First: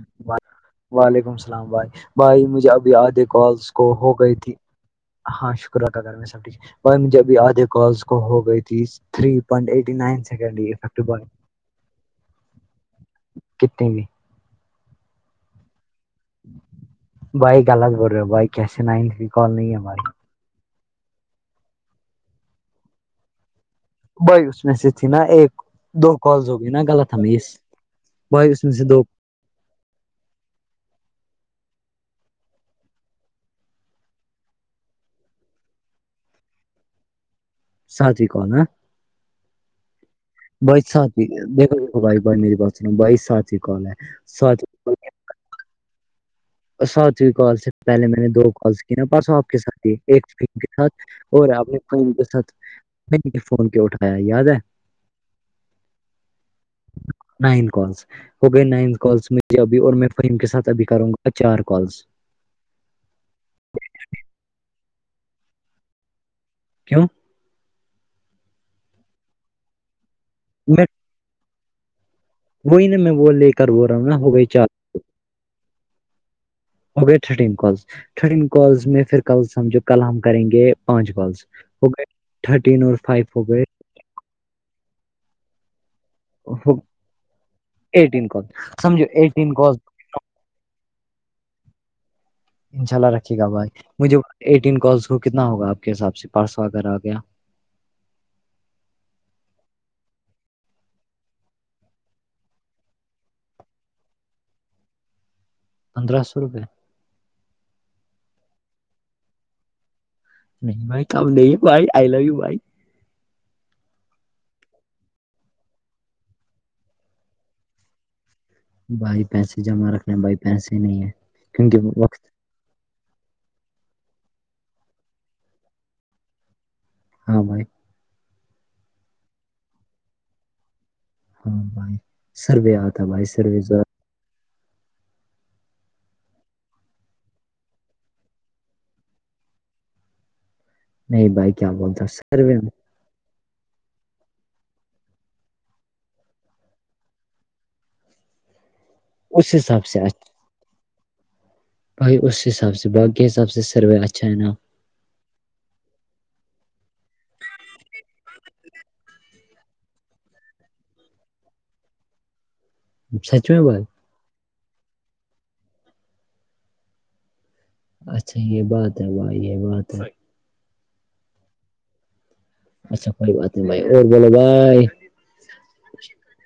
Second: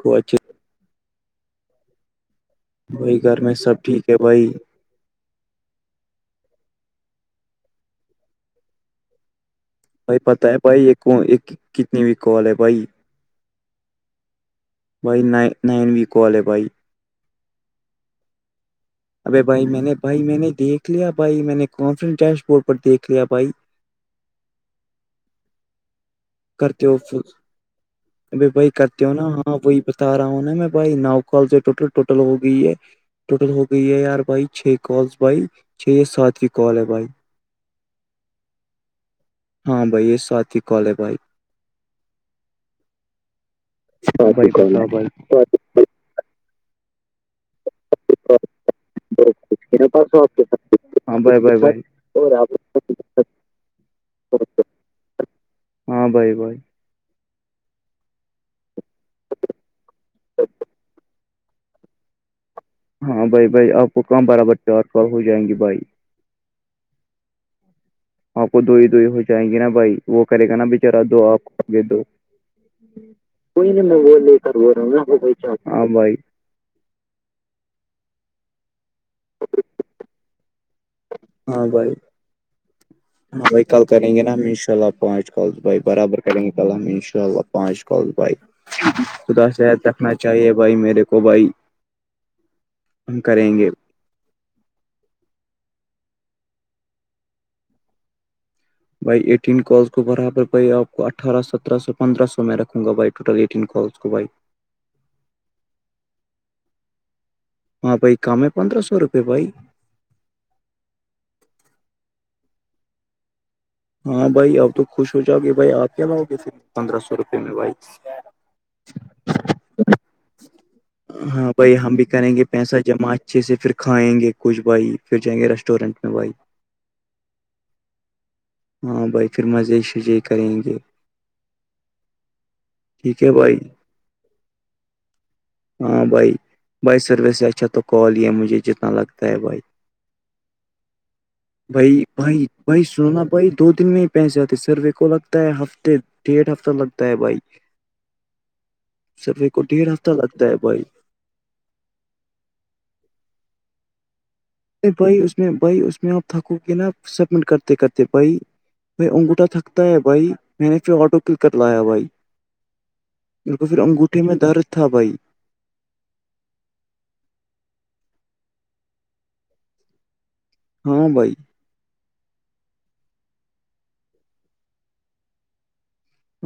کوواچے [inaudible] [unintelligible] وعلیکم السلام بھائی بھائی مجھے ابھی بھائی آدھے گھر میں کالس سب کو ٹھیک ہو ہے گئی بھائی تھی ہاں شکر کا گھر میں سب ٹھیک ہے جبھی آدھے کالس کو ہو گئی تھی تھری پوائنٹ ایٹ بھائی پت ہے بھائی ایک کتنی و کال ہے بھائی کتنے بھی [unintelligible] بھائی نائن وی کالج ہے بھائی بھائی غلط بول رہے ہو بھائی کیسے نائے ابے بھائی میں نے بھائی میں نے دیکھ لیا بھائی میں نے کانفرنس ڈیش بورڈ پر دیکھ لیا بھائی بئی اس میں سے تھی نا ایک دو کال دو گئی نا کرتے ہو غلط ہم ابھی بھائی اس میں سے دو کرتے ہو نا ہاں وہی بتا رہا ہوں نا میں بھائی ناؤ کال سے ٹوٹل ٹوٹل ہو گئی ہے ٹوٹل ہو گئی ہے یار بائی چھ کال بائی چھ یا ساتویں کال ہے بائی ساتھی کال ہاں بھائی یہ ساتویں بھائی دیکھو کال ہے سات بھائی بھائی بھائی میری بات سن بھائی سچ ہی کال ہے ہاں بھائی سچال ہے ساتویں کال سے پہلے میں نے دو کالس کی نا پرسوں آپ کے ساتھ ہی بتاؤ ایک ف بھائی کے ساتھ ہاں بھائی اور بھائی آپ نے بھائی کے ساتھ فون کے اٹھایا یاد ہے [unintelligible] ہاں بھائی بھائی نائن کالس ہو گئی نائن کالس میںجھ ابھی اور میں فم کے ساتھ ابھی کروں گا چار کالس ہاں بھائی بھائی آپ کو کہاں برابر چار پر ہو جائیں گے بھائی کیوں آپ کو دوئی دئی ہو جائیں گی نا بھائی وہ کرے گا نا میں بچارا دو آپ کو آگے دو وہی نا میں وہ لے کر کوئی بول نہیں رہا میں ہوں نا وہ ہو لے گئی کر چار بول رہا ہوں نا بھائی ہو گئے تھرٹین کالس تھرٹین کالس میں پھر ک سجھو کل ہم کریں گے پانچ کالس ہاں ہو بھائی گئے تھرٹین اور فائیو ہو ہاں بھائی گئے کل کریں گے نا ہم ان شاء اللہ پانچ کال بائی برابر ان شاء اللہ پانچ کال ایٹین بھائی سمجھو ایٹین کال جان نا چاہیے بھائی میرے کو بھائی انشاء اللہ ہم رکھیے گا کریں بھائی گے مجھے ایٹین کالس کو کتنا ہوگا آپ کے حساب سے پرارس وغیرہ ہو گیا بھائی ایٹین کالس کو برابر بھائی آپ کو اٹھارہ سترہ سو پندرہ سو میں رکھوں گا بھائی ٹوٹل ایٹین کالس کو بھائی پندرہ سو روپئے ہاں بھائی کم ہے پندرہ سو روپے بھائی نہیں بائی کم نہیں بھائی آئی لو یو بھائی ہاں بھائی اب تو خوش ہو جاؤ گے بھائی آپ کیا لاؤ گے پھر پندرہ سو روپے میں بھائی بھائی پیسے جمع رکھنے بھائی پیسے نہیں ہے ہاں بھائی کیونکہ ہم بھی وقت کریں گے پیسہ جمع اچھے سے پھر کھائیں گے کچھ بھائی پھر جائیں گے ریسٹورینٹ میں بھائی ہاں بائے ہاں بھائی پھر مزے شزی کریں گے ہاں بھائی سروے آتا ٹھیک بھائی ہے سروے ز [unintelligible] ہاں بھائی بھائی سروس ہے اچھا تو کال یہ ہے مجھے جتنا لگتا ہے بھائی [unintelligible] نہیں کیا بھائی بولتا بھائی سروے میں بائی سونا [unintelligible] بھائی دو دن میں ہی پیسے آتے سروے کو لگتا ہے ہفتے ڈھ ہفتہ لگتا ہے بھائی [inaudible] سروے اس کو حساب ڈیڑھ سے ہفتہ آج لگتا ہے بھائی بھائی اس حساب سے باقی حساب سے سروے اچھا ہے نا ا بھائی اس میں بھائی اس میں آپ تھکو کے نا سبمٹ کرتے کرتے بھائی بھائی انگوھا تھکتا ہے بھائی میں نے پھر آٹو کک کر لایا بھائی سچ میں بالک پھر بھائی انگوٹھے میں درد تھا بھائی اچھا یہ بات ہے بھائی یہ بات ہے ہاں بھائی اچھا کوئی بات نہیں بھائی اور بولو بھائی [inaudible]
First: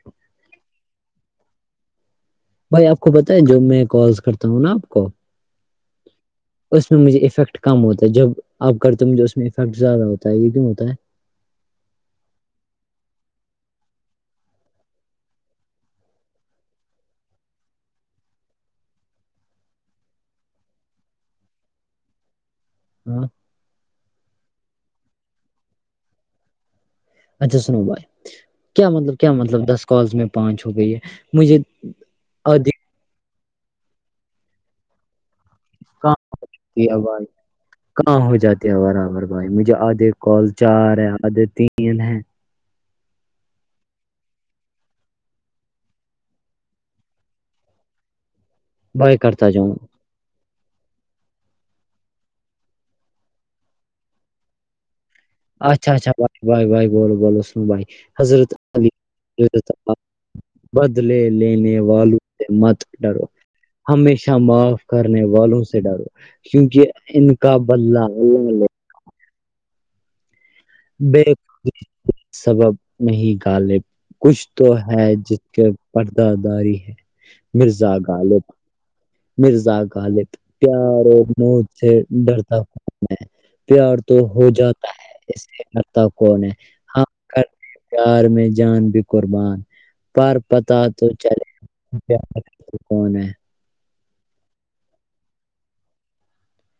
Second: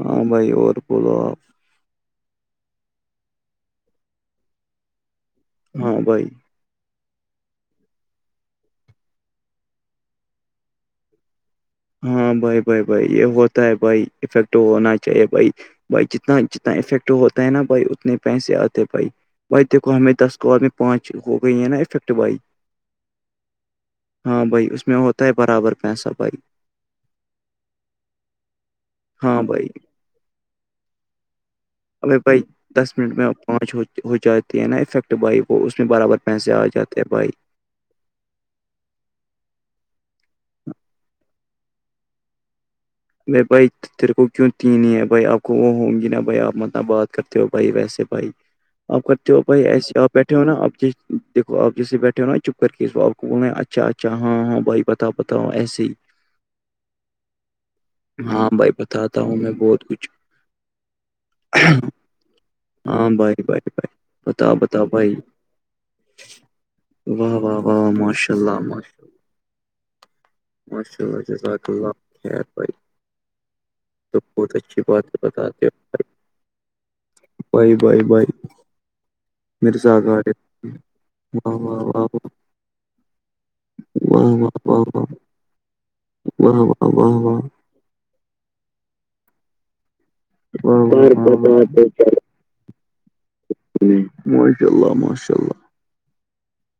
ہاں بھائی اور بولو آپ بھائی آپ کو پت ہے جو میں کالس کرتا ہوں نا آپ کو ہاں بھائی اس میں مجھے افیکٹ کم ہوتا ہے جب آپ کرتے ہو مجھے اس میں افیکٹ زیادہ ہوتا ہے یہ کیوں ہوتا ہے [unintelligible] ہاں بھائی بھائی بھائی یہ ہوتا ہے بھائی افیکٹ ہونا چاہیے بھائی [unintelligible] بھائی جتنا جتنا افیکٹ ہوتا ہے نا بھائی اتنے پیسے آتے بھائی بھائی دیکھو ہمیں دس کو آدمی پانچ ہو گئی ہیں نا افیکٹ بھائی [unintelligible] ہ [inaudible] ہاں بھائی اس میں ہوتا ہے برابر پیسہ بھائی اچھا سنو بائے کیا مطلب کیا ہاں مطلب بھائی دس کالس میں پانچ ہو گئی ہے مجھے ا بھائی ادھی دس منٹ میں پانچ ہو جاتی ہے نا افیکٹ بھائی وہ اس میں کہاں برابر پیسے آ کی جاتے ہیں آواز بھائی کہاں ہو جاتے ہے برابر بھائی مجھے آدھے کال چار ہے آدھے تین ہے ب بئیت تیر کو کیوں تین ہے بھائی آپ کو وہ ہوں گی نا بھائی آپ مطلب بات کرتے ہو بھائی ویسے بھائی آپ کرتے ہو کرتا بھائی جاؤں ایسے آ بیٹھے ہو نا آپ دیکو آپ جسے بیٹھے ہو نا چپ کر کے اسپ کو بولنا ہے اچھا اچھا ہاں ہاں بھائی ب تتا پتا ہوں ہاں بھائی بتاتا ہوں میں بہت کچھ [unintelligible] بدل لینے والال مت ہاں ڈرو بھائی بھائی بھائی ہمیشہ بتاؤ معاف بتاؤ بھائی کرنے والوں سے ڈرو کیونکہ ان واہ کا واہ واہ بدلہ ماشا اللہ ماشاء ال ماشاء اللہ جزاک اللہ خیر و بھائی نہیں گالے کچھ بہت تو اچھی ہے بات جس کے بتاتے ہو پردہ داری ہے بھائی مرزا بھائی بھائی غالب مرزا غالب پیار و واہ مج واہ سے واہ ڈرتا میں [unintelligible] پیار تو واہ ہو واہ واہ جاتا واہ ہے ایے کرتا کون ہے واہ واہ واہ واہ ہاں واہ واہ کر پیار میں جان بھی قربان پر پتا تو واہ واہ واہ چلے واہ، کون ہے ماشاء اللہ ماشاء اللہ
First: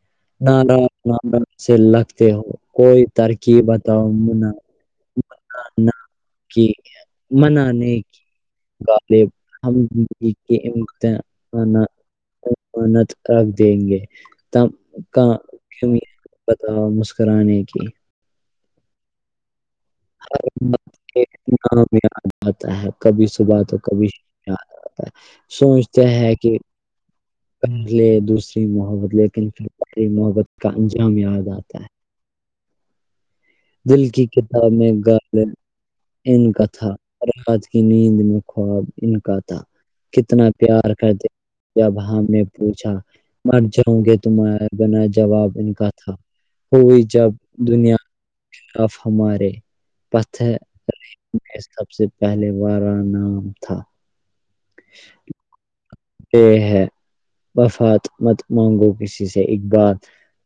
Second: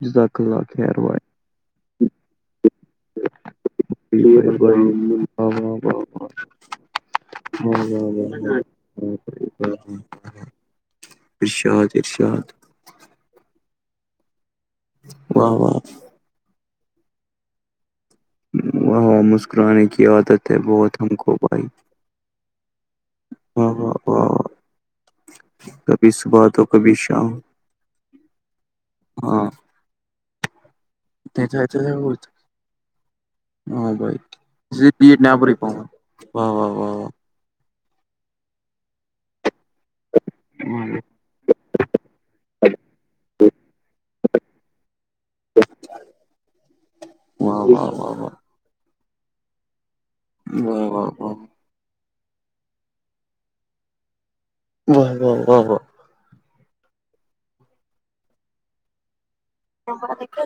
جزاک ن اللہ ر خیر ن بھائی سے لگتے ہو کوئی ترکیب بتاؤ منا ا [inaudible] ج [inaudible] ہ ج ج غالب ہم کے ارشاد ارشاد منت رکھ دیں گے واہ واہ پتا مسکرانے کی وہاں مسکرانے کی عادت ہے بہت ہم ایک کو بھائی نام یاد آتا ہے کبھی صبح واہ تو واہ کبھی ش واہ واہ سوچتے کبھی ہیں صبح کہ تو کبھی شام پ لے دوسری محبت لیکن ہاں پھر محبت کا انجام یاد آتا ہے ہاں دل بھائی کی کتاب میںال ان واہ کا واہ واہ تھا ات کی نیند میں خواب ان کا تھا کتنا پیار کر د جب ہم نے پوچھا مر جاؤں گے تمہارا بنا جواب ان کا تھا ہوئی جب واہ واہ واہ واہ واہ واہ واہ واہ واہ واہ واہ واہ واہ واہ دنیا اب ہمارے پت سب سے پہلے والارا نام تھا وہ وہ وہ وہ یہ ہے وفات مت مانگو کسی سے بات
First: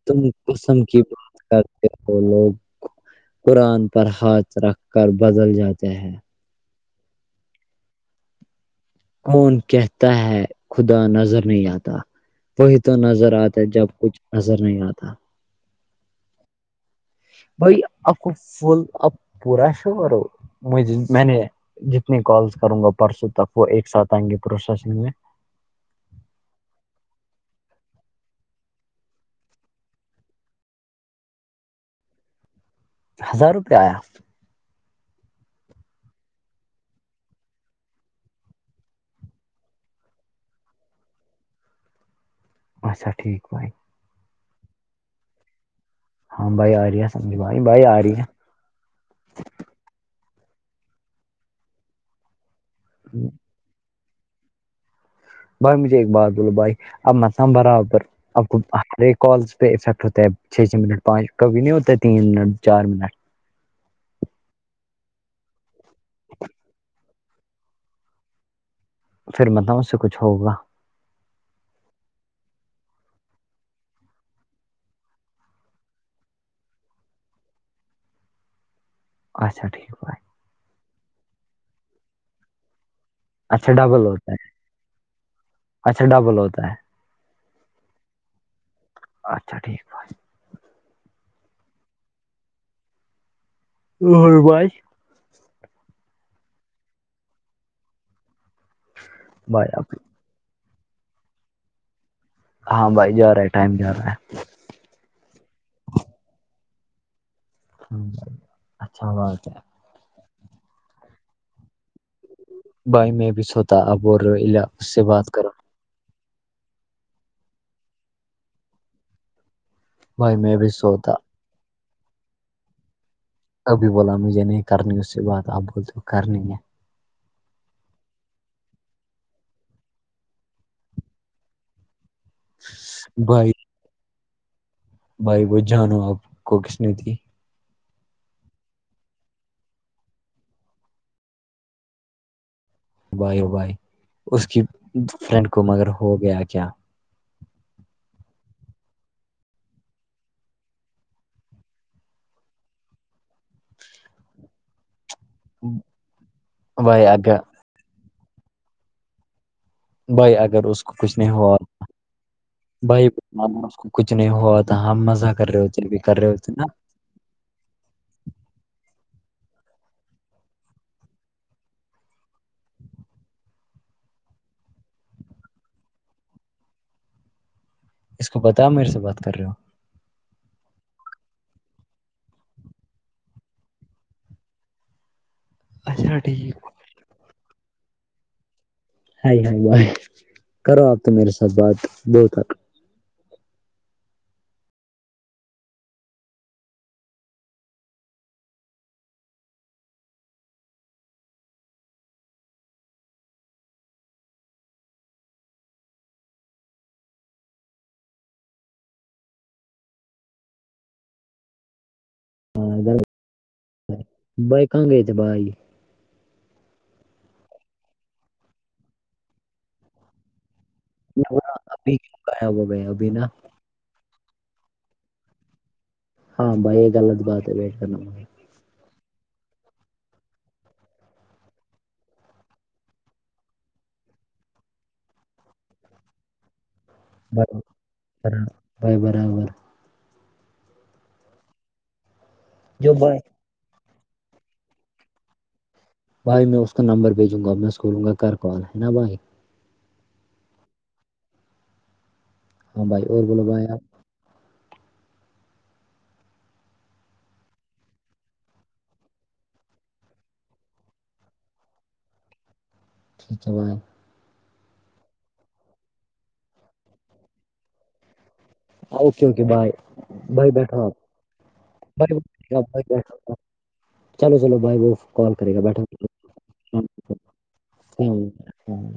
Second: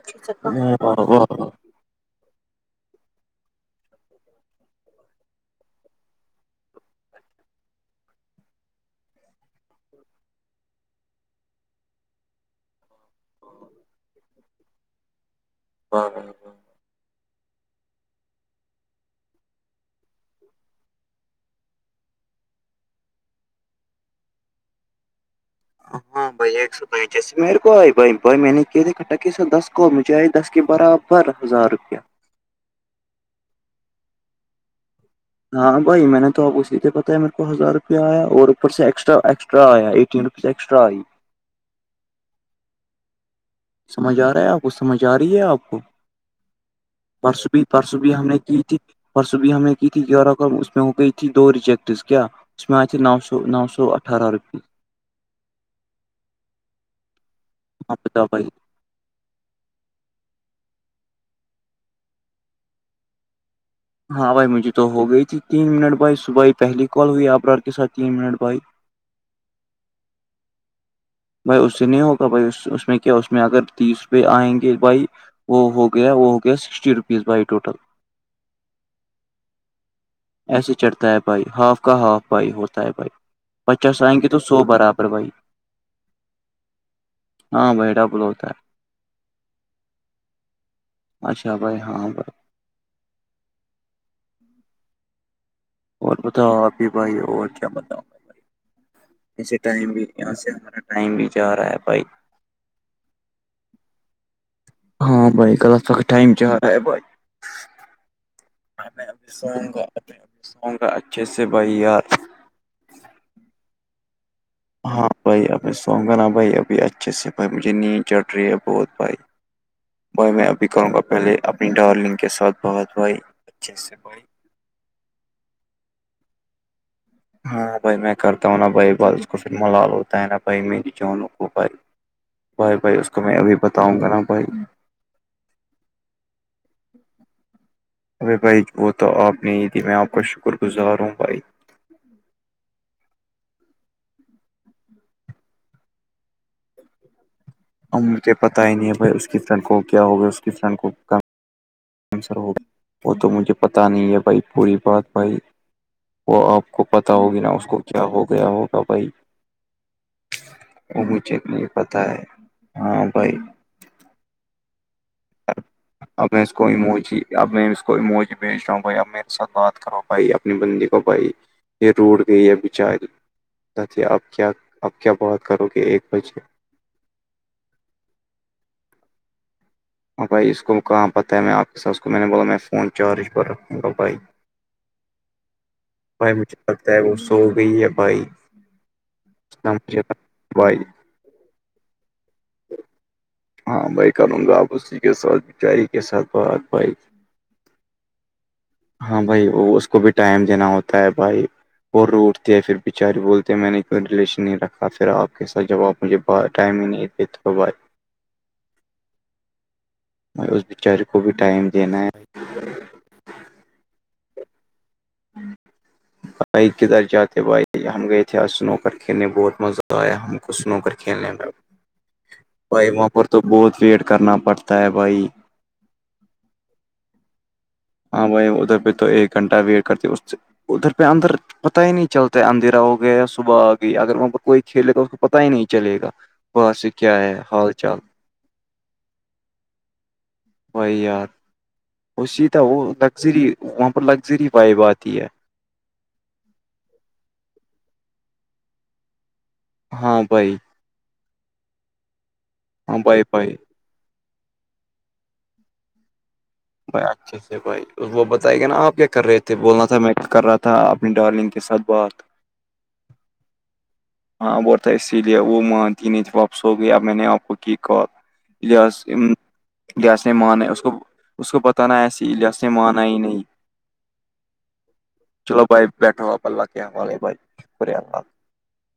تم قسم کی واہ بات واہ کر وہ لوگ قرآن پر ہاتھ رکھ کر بدل جاتے ہیں کون کہتا ہے خدا نظر نہیں آتا وہی تو نظر آتا جب کچھ نظر نہیں آتا ہاںاں بائی آخ فل آپ پورا شو کرو م میں نے جتنی کالس کروں گا پرسوں تک وہ ایک ساتھ آئیں گے پروسیسنگ میں ہ ہاں بییا جیسے مے کو بھائی بھائی میں نے کہ تھے کٹ کے سر دس کو مجھےئے دس کے برابر ہزار روپیہ ہزار روپئے آیا ہاں بھائی میں نے توپ کو اسیے پتا ہے میرے کو ہزار روپیہ آیا اور اوپر سے ایکٹا ایکسٹرا آیا ایٹین روپ ایکسٹرا آ اچھا ٹھیک بائی سمجھ آ رہا ہے آپ کو سمجھ آ رہی ہے آپ کو ہاں بھائی آ رہی ہے سمجھ پرسو بھائی بھی بھائی پرس آ بھی رہی ہے ہم نے کی تھی پرسب بھی ہمیں کی تھی گی اس میں ہو گئی تھی دو ریجیکٹس کیا س میں آ تھر نو سو نو سو اٹھارہ روپیئے بھائی مجھے ایک بات بولو بھائی اب مس ہاں برابر بتاؤ اب بھائی کو ہر کالز پ افیکٹ ہوتا ہے چ چھ منٹ پانچ تین منٹ چار منٹ ہاں بھائی مجھے تو ہو گئی تھی تین منٹ بھائی صبحائی پہلی کال ہوئی آبرار کے سھ تین منٹ بھائی پھر مطلب اس سے کچھ ہوگا بھائی اس سے نہیں ہوگا بھائی اس میں کیا اس میں اگر تیس پہ آئیں گے بھائی وہ ہو گیا وہ ہو گیا سکسٹی روپیز بھائی ٹوٹل اچا ٹھیک باائے ایسے چڑھتا ہے بھائی ہاف کا ہاف بھائی ہوتا ہے بھائی اچھا پچاس ڈبل آئیں گے ہوتا تو ہے سو برابر بھائی اچھا ڈبل ہوتا ہے ہاں بہرا بل ہوتا ہے اچھا ٹھیک پ اچھا بھائی ہاں بائی ار بائی اور بتاؤ ابھی بھائی اور کیا بتاؤں بھ ایے بھائی ٹائم اب بھی یہاں سے ہمارا ٹائم بھی جا رہا ہے بھائی ہاں بھائی جا رہا ہے ٹائم جا رہا ہے ہاں بھائی کل تک ٹائم چا ہے بھائی ہاں بھائی، میں اچھا ابھی بات ہے سوؤ گاب سوؤوں گا اچھے سے بھائی یار بائی میں بھی سوتاا اب اس سے ہاں بات بھائی کرو اب میں سوؤوں گا نا بھائی ابھی اچھے سے بھائی مجھے نیند چڑ رہی ہے بہت بھائی بائی بھائی میں ابھی بھی کہوں گا سوتا پہلے اپنی ڈارلنگ کے ساتھ بہت بھائی ابھی سے بولا بھائی مجھے نہیں کرنی اس سے بات آپ بولتے ہو کرنی ہے ہاں بھائی میں کرتا ہوں نا بھائی ب اس کو پھر ملال ہوتا ہے نا بھائی میری جوانوں کو بھائی بھائی بھائی اس کو میں ابھی بتاؤں گا نا بھائی بھائی ب جان آپ کو کسنی ت ارے بھائی وہ تو آپ نے ہی تھی میں آپ کا شکر گزار ہوں بھائی بائی بائی اس کی فرینڈ کو مگر ہو گیا کیا ا مجھے پتا ہی نہیں ہے بھائی اس کی فرینڈ کو کیا ہوگیا اس کی فرینڈ کو کم ر وہ تو مجھے پتا نہیں ہے بھائی پوری بات بھائی وہ آپ کو بھائی پتہ اگر ہوگی ن اس کو کیا ہو گیا ہوگا بھائی بائی اگر اس کو وہ کچھ نہیں مجھے ہوا پتا ہے ب ہاں بھائی کچھ نہیں ہوا تھا ہم مزہ کر رہے ہو چل بھی کر رہے اب ہوتے ایس نا کوئی موجی اب میں اس کو موج بھیج رہا ہوں بھائی اب میرے ساتھ بات کرو بھائی اپنی بندی کو بھائی یہ روڑ گئی ہے بچاری اب کیا اب کیا بات کرو گے ایک بجے اس کو بتا میرے سے بات کر رہے ہو ہاں بھائی اس کو کہاں پتہ ہے میں آپ کے س اس کو میں نے بولا میں فون چارج پر رکھوں گا بھائی اچھا بھائی مجھے ٹھیک لگتا ہے وہ سو گئی یا بھائی ہائے ہائے اتنا بھائے مجھے بھائی کرو آپ تو میرے ساتھ بات بہت آ ہاں بھائی کر واپس کے کے ساتھ بچاراری ا کے کے ساتھ بات بائی ہاں بھائی وہ اس کو بھی ٹائم دینا ہوتا ہے بھائی وہ ر اٹتے ہیں پھر بچارے بولتے ہیں میں نے کوئی ریلیشن نہیں رکھا پھر آپ کے ساتھ جب آپ مجھے ب ٹائم ہی نہیں یہت ہو بات اس بچار کو بھی ٹائم دینا ہے ہے۔ ادھر بھائی کاں گ تھ بھائی [inaudible] بائک کدھر جاتے بھائی ہم گئے تھے آج سنوکر کھیلنے میں بہت مزہ آیا ہم کو سنوکر کھیلنے میں بولا ابھی کیوں غائب ہو گئے بھائی وہاں ابھی پر نا تو بہت ویٹ کرنا پڑتا ہے بھائی ہاں بھائی یہ غلط بات ہے ویٹ کرنا بائی ادھر پہ تو ایک گھنٹہ ویٹ کرتی ادھر پہ اندر پت ہی نہیں چلتا ہے اندھیرا ہو گیا یا صبح آ گئی اگر وہاں پ پر کوئی کھیلے گا تو اس کو پتا ہی نہیں چلے گا وہاں سے کیا ہے بھائی حال چال برابر بھائی برابر بائی یار اس سیدھا وہ جو بھائی لگژری وہاں پر لگژری وائب آتی ہے بھائی میں اس کا نمبر بھیجوں گا میں سولوں گا گ کون ہے نا بھائی ہاں بھائی ہاں بھائی اور بولو بھائیار بچھ ے بھائی وہ بتائے گا نا آپ کیا کر رہے تھے بولنا تھا میں کر رہا تھا اپنی ڈارلنگ کے ساتھ بات ٹھیک ہے بھائی ہاں بولتا ہے اسی لیے وہ م د نہیں واپس ہو گیا میں نے آپ کو کی کہا لحظ اوکے اوکے بھائی لہاظ نے بھائی مانا ہے اس بیٹھو کو آپ اس کو پت نہا بھائی وہ ایسے ہی کرے لحاظ گا، نے بھائی مانا ہی بیٹھو آپ، نہیں چلو چلو بھائی وہ کال کرے گا چلو بھائی السلام بیٹھو آپ اللہ کے ہمے بھائی شکریہ اللہ علیکم۔